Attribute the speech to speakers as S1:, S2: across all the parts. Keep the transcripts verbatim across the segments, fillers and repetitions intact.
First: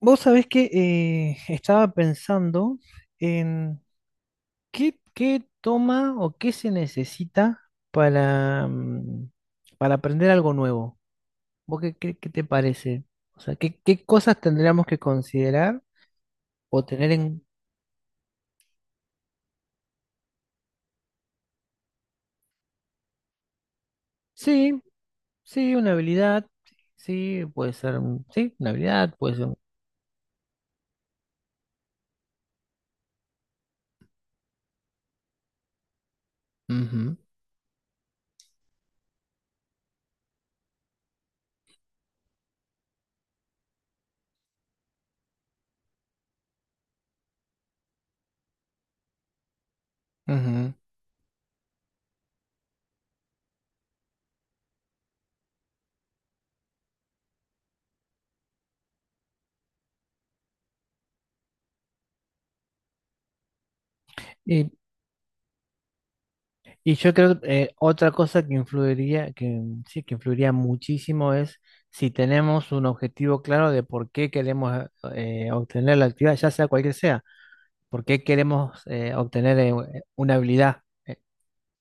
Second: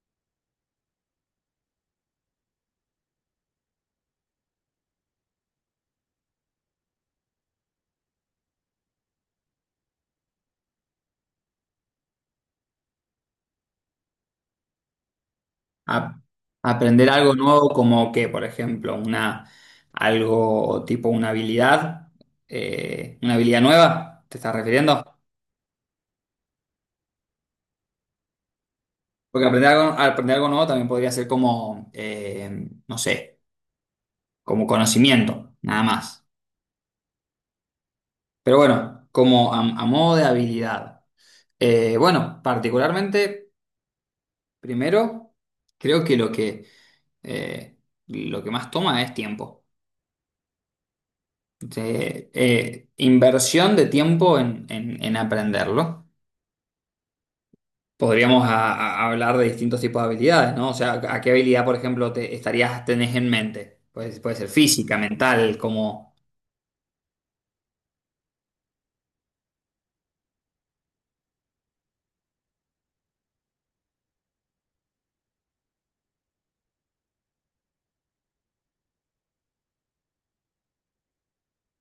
S1: Vos sabés que eh, estaba pensando en qué, qué toma o qué se necesita para, mm, para aprender algo nuevo. ¿Vos qué, qué- qué te parece? O sea, ¿qué, qué cosas tendríamos que considerar
S2: A-
S1: o
S2: Aprender
S1: tener
S2: algo
S1: en...
S2: nuevo como que, por ejemplo, una, algo tipo una habilidad, eh, una habilidad nueva, ¿te estás
S1: Sí,
S2: refiriendo?
S1: sí, una habilidad, sí, puede ser, un- sí, una habilidad, puede ser...
S2: Porque
S1: un-
S2: aprender algo, aprender algo nuevo también podría ser como, eh, no sé, como conocimiento, nada más.
S1: Ujú,
S2: Pero bueno, como a, a modo de habilidad. Eh, bueno, particularmente, primero, creo que lo que, eh, lo que más toma es tiempo.
S1: ujú.
S2: de, eh, inversión de tiempo en, en- en aprenderlo. Podríamos a- a- hablar de distintos tipos de habilidades, ¿no? O sea, ¿a qué habilidad, por ejemplo, te estarías, tenés en mente? Pues, puede ser física, mental, como
S1: Y yo creo eh, otra cosa que influiría, que mm, sí, que influiría muchísimo es si tenemos un objetivo claro de por qué queremos eh, eh, obtener la actividad, ya sea cualquier sea, por qué queremos eh, obtener eh, una habilidad, eh,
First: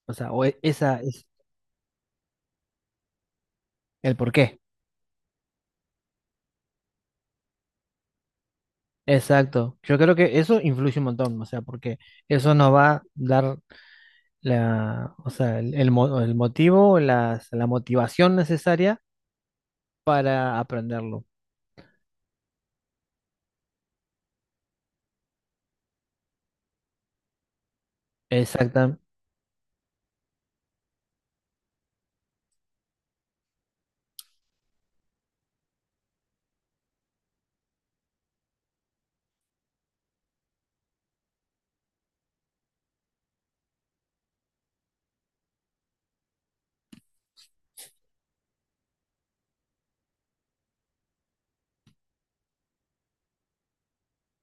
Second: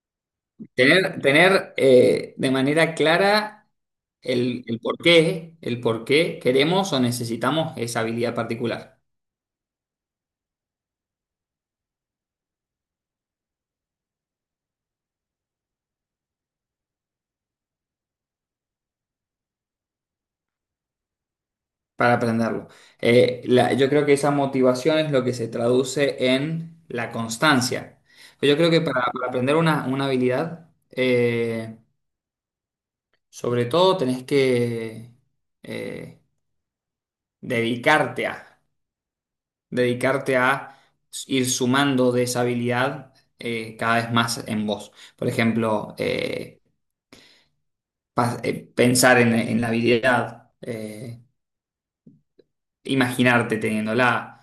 S1: o sea, o e- esa
S2: tener,
S1: es
S2: tener eh, de manera clara
S1: el por qué.
S2: el, el por qué, el por qué queremos o necesitamos esa habilidad particular.
S1: Exacto. Yo creo que eso influye un montón, o sea, porque eso nos va a dar la, o sea, el, el mo- el motivo, las- la motivación necesaria para aprenderlo.
S2: Para aprenderlo. Eh, la- yo creo que esa motivación es lo que se traduce en la constancia. Yo creo que
S1: Exactamente.
S2: para, para aprender una, una habilidad, eh, sobre todo tenés que eh, dedicarte a, dedicarte a ir sumando de esa habilidad eh, cada vez más en vos. Por ejemplo, eh, pas- eh, pensar en, en la habilidad. eh, imaginarte teniéndola,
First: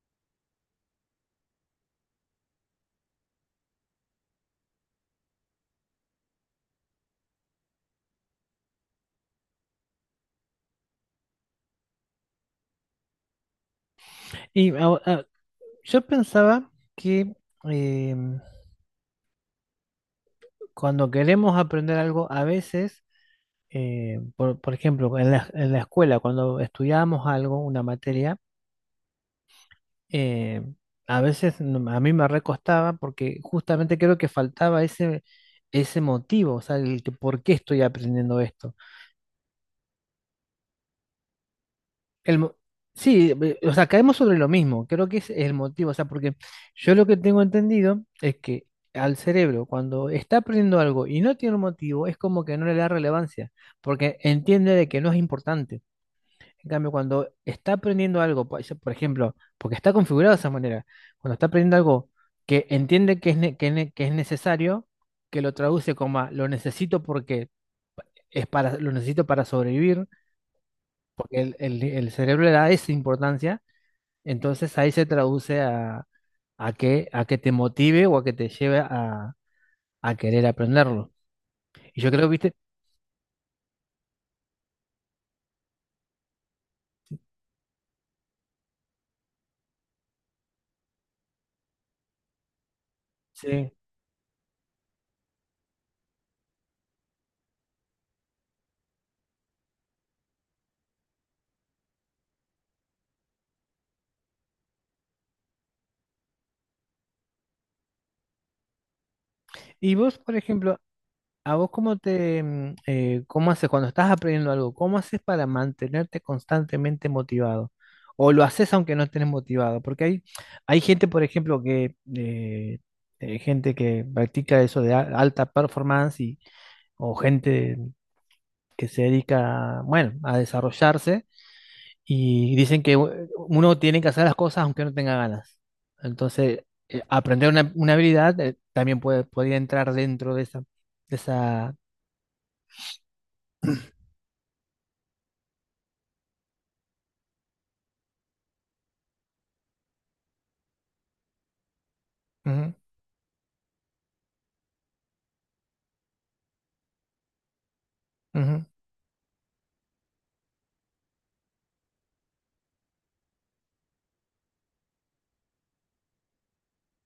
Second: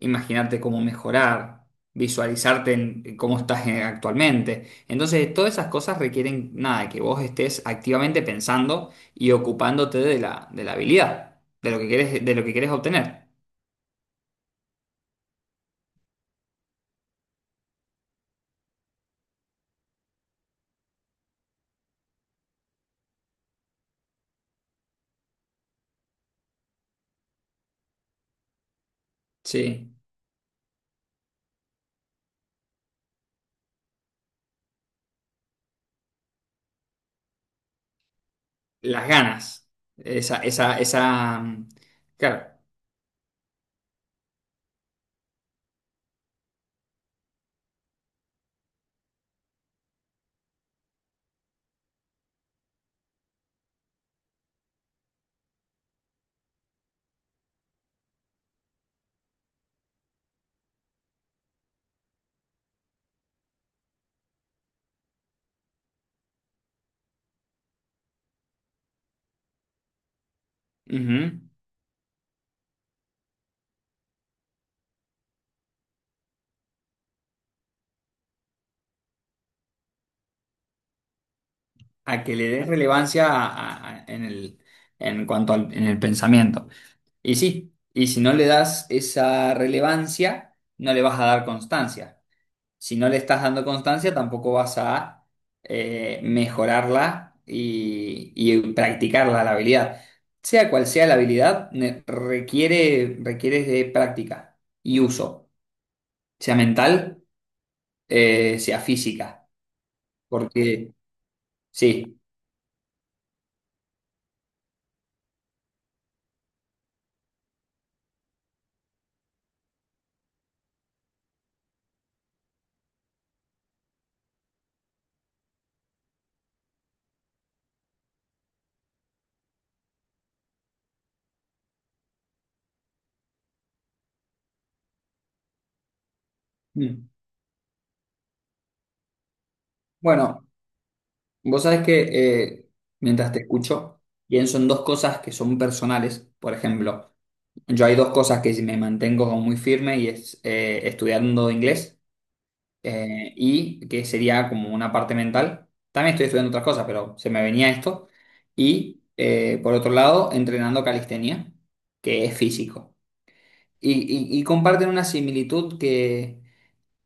S2: imaginarte cómo mejorar, visualizarte en en cómo estás eh, actualmente. Entonces, todas esas cosas requieren, nada, que vos estés activamente pensando y ocupándote de la, de la habilidad, de lo que querés, de lo que querés obtener.
S1: Y a- a- Yo pensaba que eh, cuando queremos aprender algo, a veces, eh, por, por ejemplo, en la, en la escuela, cuando estudiábamos algo, una materia,
S2: Sí,
S1: eh, a veces no- a mí me recostaba porque justamente creo que faltaba ese, ese motivo, o sea, el que, ¿por qué estoy aprendiendo esto?
S2: las ganas. Esa, esa, esa, mm,
S1: El,
S2: claro,
S1: mo- sí, ve- o sea, caemos sobre lo mismo, creo que ese es el motivo, o sea, porque yo lo que tengo entendido es que al cerebro, cuando está aprendiendo algo y no tiene un motivo, es como que no le da relevancia, porque entiende de que no es importante. En cambio, cuando está aprendiendo algo, por por ejemplo, porque está configurado de esa manera, cuando está aprendiendo algo que entiende que es, ne- que ne- que es necesario, que lo traduce como a, lo necesito porque es para, lo necesito para sobrevivir, porque
S2: ujú.
S1: el el- el cerebro le da esa importancia, entonces ahí se traduce a, a que, a que te motive o a que te lleve a, a querer aprenderlo. Y yo
S2: A
S1: creo,
S2: que le
S1: viste,
S2: des relevancia a- a- en el, en cuanto al, en el pensamiento. Y sí, y si no le das esa relevancia, no le vas a dar constancia. Si no le estás dando
S1: sí.
S2: constancia, tampoco vas a eh, mejorarla y, y practicarla, la habilidad. Sea cual sea la habilidad, ne- requiere, requiere de práctica y uso, sea mental, eh, sea física.
S1: Y vos, por ejemplo,
S2: Porque,
S1: ¿a vos cómo
S2: sí.
S1: te, mm, eh, cómo haces cuando estás aprendiendo algo? ¿Cómo haces para mantenerte constantemente motivado? ¿O lo haces aunque no estés motivado? Porque hay, hay gente, por ejemplo, que, eh, eh, gente que practica eso de a- alta performance, y o gente que se dedica, bueno, a desarrollarse. Y dicen que u- uno tiene que hacer las cosas aunque no tenga ganas. Entonces, eh,
S2: Mm.
S1: aprender una, una habilidad eh, también puede, podría entrar dentro de
S2: Bueno,
S1: esa, de
S2: vos
S1: esa...
S2: sabés que eh, mientras te escucho, pienso en dos cosas que son personales, por ejemplo. Yo hay dos cosas que me mantengo como muy firme y es eh, estudiando inglés
S1: Ujú,
S2: eh, y que sería como una parte mental. También estoy estudiando otras cosas, pero se me venía esto.
S1: ujú.
S2: Y eh, por otro lado, entrenando calistenia, que es físico. Y, y- y comparten una similitud que,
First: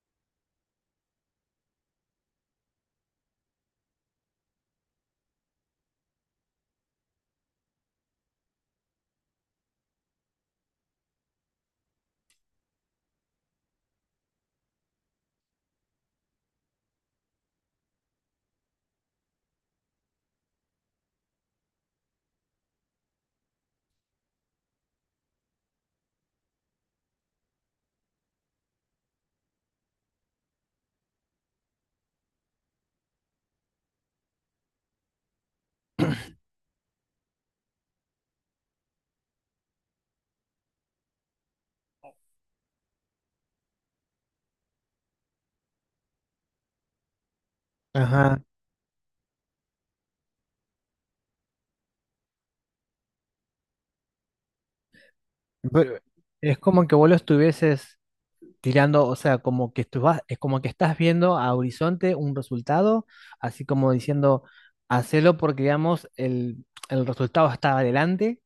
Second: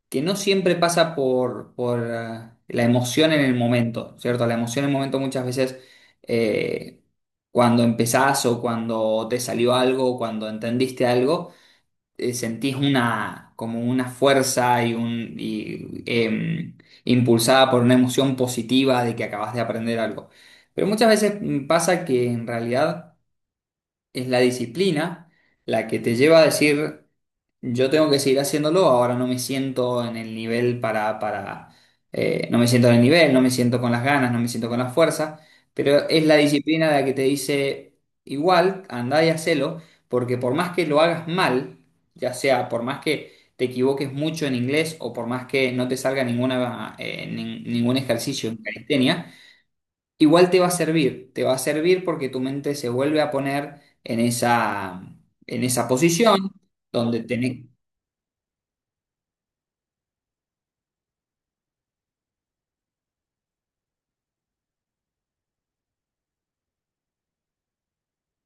S2: que no siempre pasa por, por eh, la emoción en el momento, ¿cierto? La emoción en el momento muchas veces, eh, cuando empezás o cuando te salió algo, o cuando entendiste algo, eh, sentís una, como una fuerza y un, y, em, impulsada por una emoción positiva de que acabas de aprender algo. Pero muchas veces mm, pasa que en realidad es la disciplina la que te lleva a decir, yo tengo que seguir haciéndolo, ahora no me siento en el nivel para, para, eh, no me siento en el nivel, no me siento con las ganas, no me siento con la fuerza, pero es la disciplina la que te dice, igual, andá y hacelo, porque por más que lo hagas mal, ya sea por más que te equivoques mucho en inglés o por más que no te salga ninguna, eh, nin- ningún
S1: Ajá.
S2: ejercicio en calistenia, igual te va a servir, te va a servir porque tu mente se vuelve a poner en esa, en esa
S1: Pero
S2: posición
S1: es como que vos lo
S2: donde tenés.
S1: estuvieses tirando, o sea, como que estu- vas- es como que estás viendo a horizonte un resultado, así como diciendo, hacelo porque, digamos, el, el resultado está adelante,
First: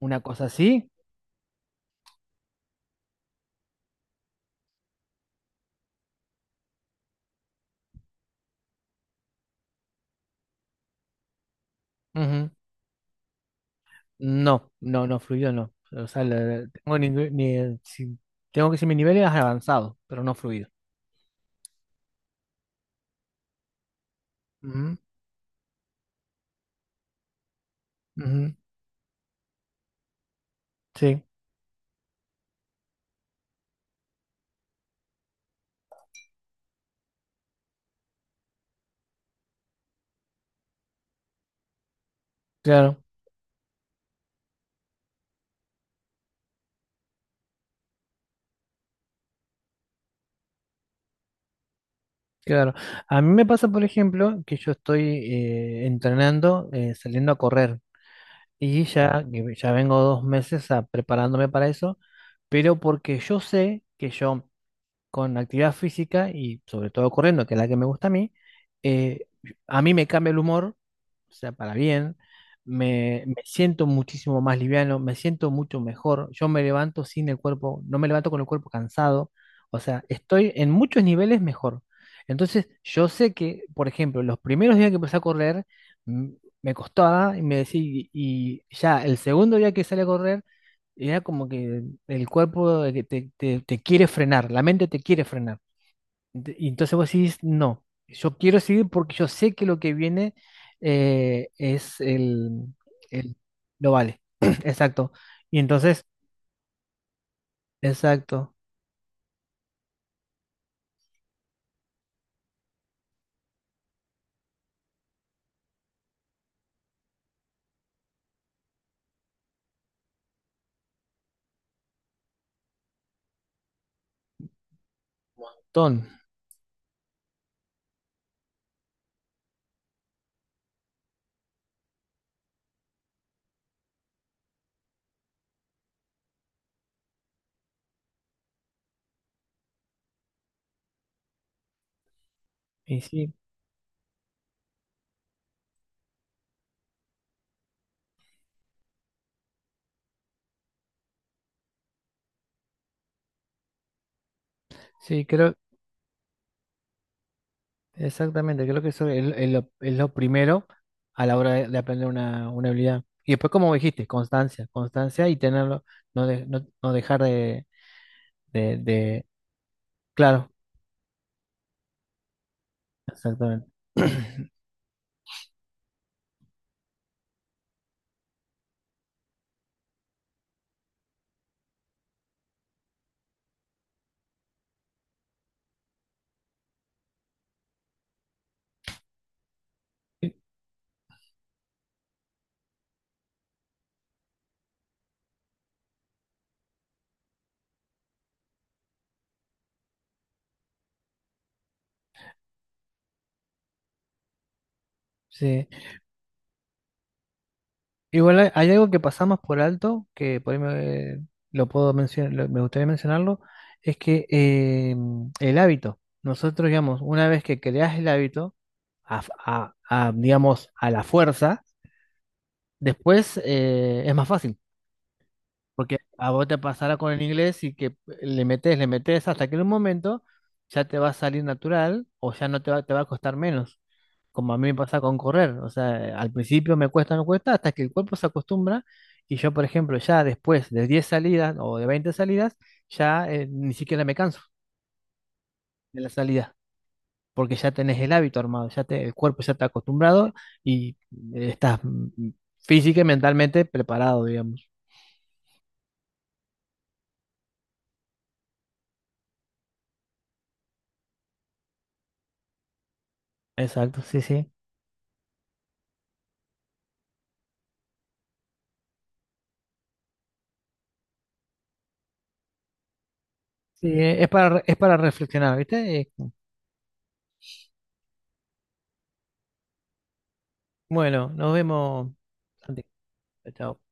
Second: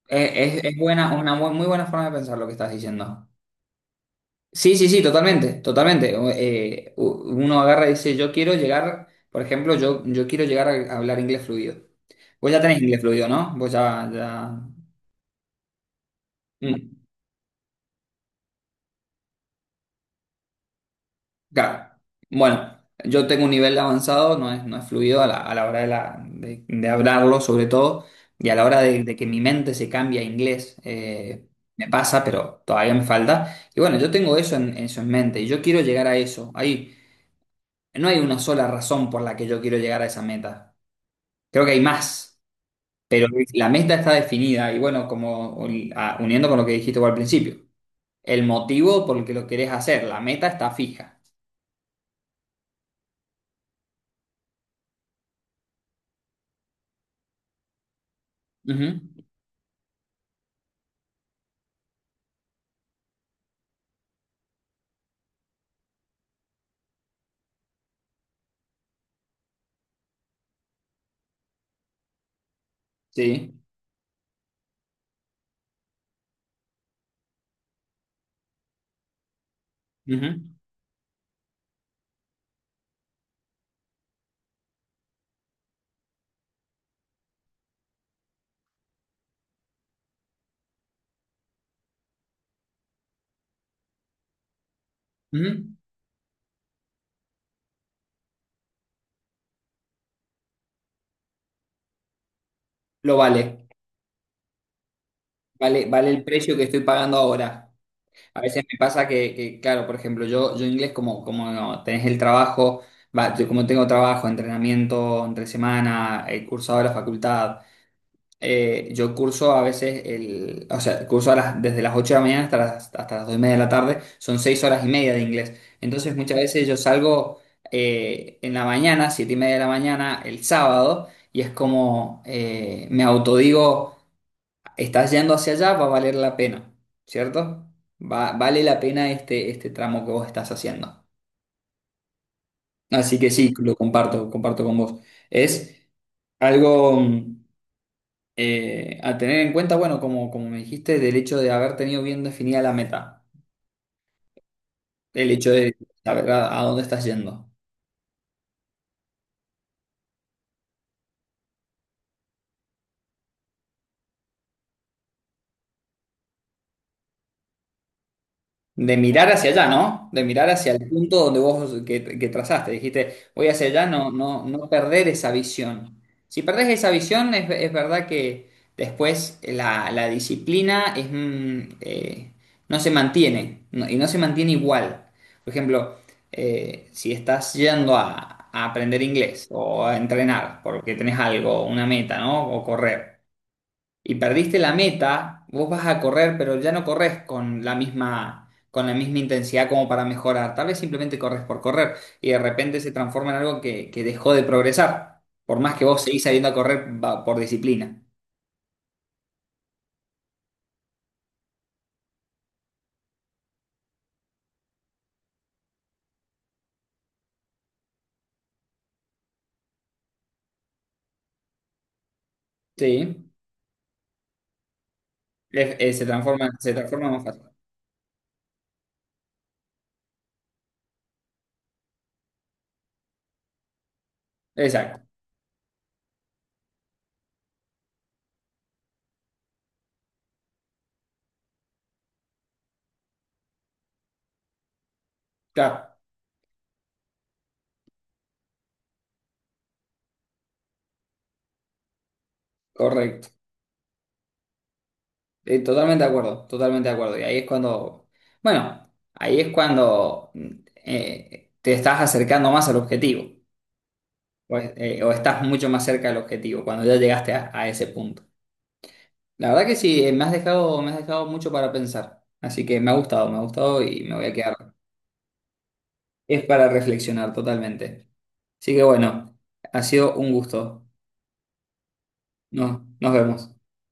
S1: una
S2: Es,
S1: cosa
S2: es- es
S1: así.
S2: buena, una bu- muy buena forma de pensar lo que estás diciendo. Sí, sí, sí, totalmente, totalmente. O- eh, u- uno agarra y dice, yo quiero llegar, por ejemplo, yo, yo quiero llegar a hablar inglés fluido. Vos ya tenés inglés fluido, ¿no? Vos ya, ya...
S1: No, no, no, fluido no. O sea, la- tengo
S2: Mm,
S1: ningú- ni, si- tengo que decir mi nivel es avanzado, pero no fluido.
S2: claro. Bueno, yo tengo un nivel avanzado, no es, no es
S1: Ujú,
S2: fluido a la, a la hora de, la, de, de hablarlo, sobre todo, y a
S1: ujú,
S2: la hora de, de que mi mente se cambie a inglés.
S1: sí,
S2: eh, me pasa, pero todavía me falta. Y bueno, yo tengo eso en, eso en mente y yo quiero llegar a eso. Ahí. No hay una sola razón por la que yo quiero llegar a esa meta. Creo que hay más,
S1: claro,
S2: pero la meta está definida y bueno, como un- a- uniendo con lo que dijiste vos al principio, el motivo por el que lo querés hacer, la meta está fija.
S1: claro. A mí me pasa, por ejemplo, que yo estoy eh, entrenando, eh, saliendo a correr, y
S2: Ujú.
S1: ya, que ya vengo dos meses a- preparándome para eso, pero porque yo sé que yo con actividad física y sobre todo corriendo, que es la que me gusta a mí, eh, a mí me cambia el humor, o sea, para bien. Me, me
S2: Sí.
S1: siento muchísimo más liviano, me siento mucho mejor. Yo me levanto sin el cuerpo, no me levanto con el cuerpo cansado. O sea, estoy
S2: Ujú,
S1: en muchos niveles mejor. Entonces, yo sé que, por ejemplo, los primeros días que empecé a correr, mm, me costaba, y me decía, y y ya el segundo día que salí a correr, era como que el cuerpo, de que te, te te quiere frenar, la mente te quiere frenar.
S2: ujú.
S1: De- Y entonces vos decís, no, yo quiero seguir porque yo sé que lo que viene eh, es el,
S2: Lo
S1: el-
S2: vale,
S1: Lo vale. Exacto. Y
S2: vale,
S1: entonces,
S2: vale el precio que estoy pagando ahora. A
S1: exacto,
S2: veces me pasa que, que, claro, por ejemplo, yo, yo inglés como, como no, tenés el trabajo, va, yo como tengo trabajo, entrenamiento entre semana, el cursado de la facultad. Eh, yo curso a veces, el, o sea, curso a las- desde las ocho de la mañana hasta las, hasta las dos y media de la tarde, son seis horas y media de inglés.
S1: ton.
S2: Entonces muchas veces yo salgo eh, en la mañana, siete y media de la mañana, el sábado, y es como eh, me autodigo, estás yendo hacia allá, va a valer la pena, ¿cierto? Va- vale la pena este, este tramo que vos estás haciendo.
S1: Y
S2: Así que
S1: sí,
S2: sí, lo comparto, comparto con vos. Es algo, mm, eh, a tener en cuenta, bueno, como, como me dijiste, del hecho de haber tenido bien definida la meta,
S1: sí,
S2: el hecho
S1: creo,
S2: de saber a, a dónde estás yendo.
S1: exactamente, creo que eso es, lo es lo, es lo primero a la hora de, de aprender una, una habilidad. Y después, como dijiste, constancia, constancia y tenerlo, no, de- no, no dejar de, de,
S2: De
S1: de-
S2: mirar hacia allá, ¿no? De
S1: Claro,
S2: mirar hacia el punto donde vos que, que trazaste. Dijiste, voy
S1: exactamente.
S2: hacia allá, no, no, no perder esa visión. Si perdés esa visión, es, es verdad que después la, la disciplina es, mm, eh, no se mantiene, no- y no se mantiene igual. Por ejemplo, eh, si estás yendo a, a aprender inglés o a entrenar porque tenés algo, una meta, ¿no? O correr y perdiste la meta, vos vas a correr, pero ya no corres con la misma, con la misma intensidad como para mejorar. Tal vez simplemente corres por correr y de repente se transforma en algo que, que dejó de progresar, por
S1: Sí.
S2: más que vos seguís saliendo a correr va- por disciplina.
S1: Igual hay, hay algo que pasamos por alto, que por ahí me, lo puedo mencionar, lo- me gustaría mencionarlo, es que eh, el hábito, nosotros digamos, una vez que creas el hábito, a, a- a, digamos, a la fuerza,
S2: Sí.
S1: después eh, es más fácil,
S2: Es-
S1: porque
S2: es- se
S1: a vos
S2: transforma,
S1: te
S2: se
S1: pasará
S2: transforma
S1: con el
S2: más fácil.
S1: inglés, y que le metes, le metes hasta que en un momento ya te va a salir natural, o ya no te va, te va a costar menos, como a mí me pasa
S2: Exacto,
S1: con correr. O sea, al principio me cuesta, me cuesta, hasta que el cuerpo se acostumbra y yo, por ejemplo, ya después de diez salidas o de veinte salidas, ya eh, ni siquiera me canso
S2: claro,
S1: de la salida, porque ya tenés el hábito armado, ya te, el cuerpo ya está acostumbrado y eh, estás mm, física y
S2: correcto.
S1: mentalmente preparado, digamos.
S2: Eh, totalmente de acuerdo, totalmente de acuerdo. Y ahí es cuando, bueno, ahí es cuando mm, eh, te estás acercando más al objetivo.
S1: Exacto, sí, sí.
S2: O, es- eh, o estás mucho más cerca del objetivo cuando ya llegaste a, a ese punto. La verdad que sí, eh, me has dejado, me has dejado mucho para pensar. Así que me ha gustado, me ha gustado
S1: Sí,
S2: y me
S1: eh,
S2: voy
S1: es
S2: a
S1: para,
S2: quedar.
S1: re- es para reflexionar, ¿viste? Eh,
S2: Es para reflexionar totalmente. Así que bueno, ha sido un gusto.
S1: bueno, nos vemos. Santi.
S2: No, nos vemos.
S1: Chao.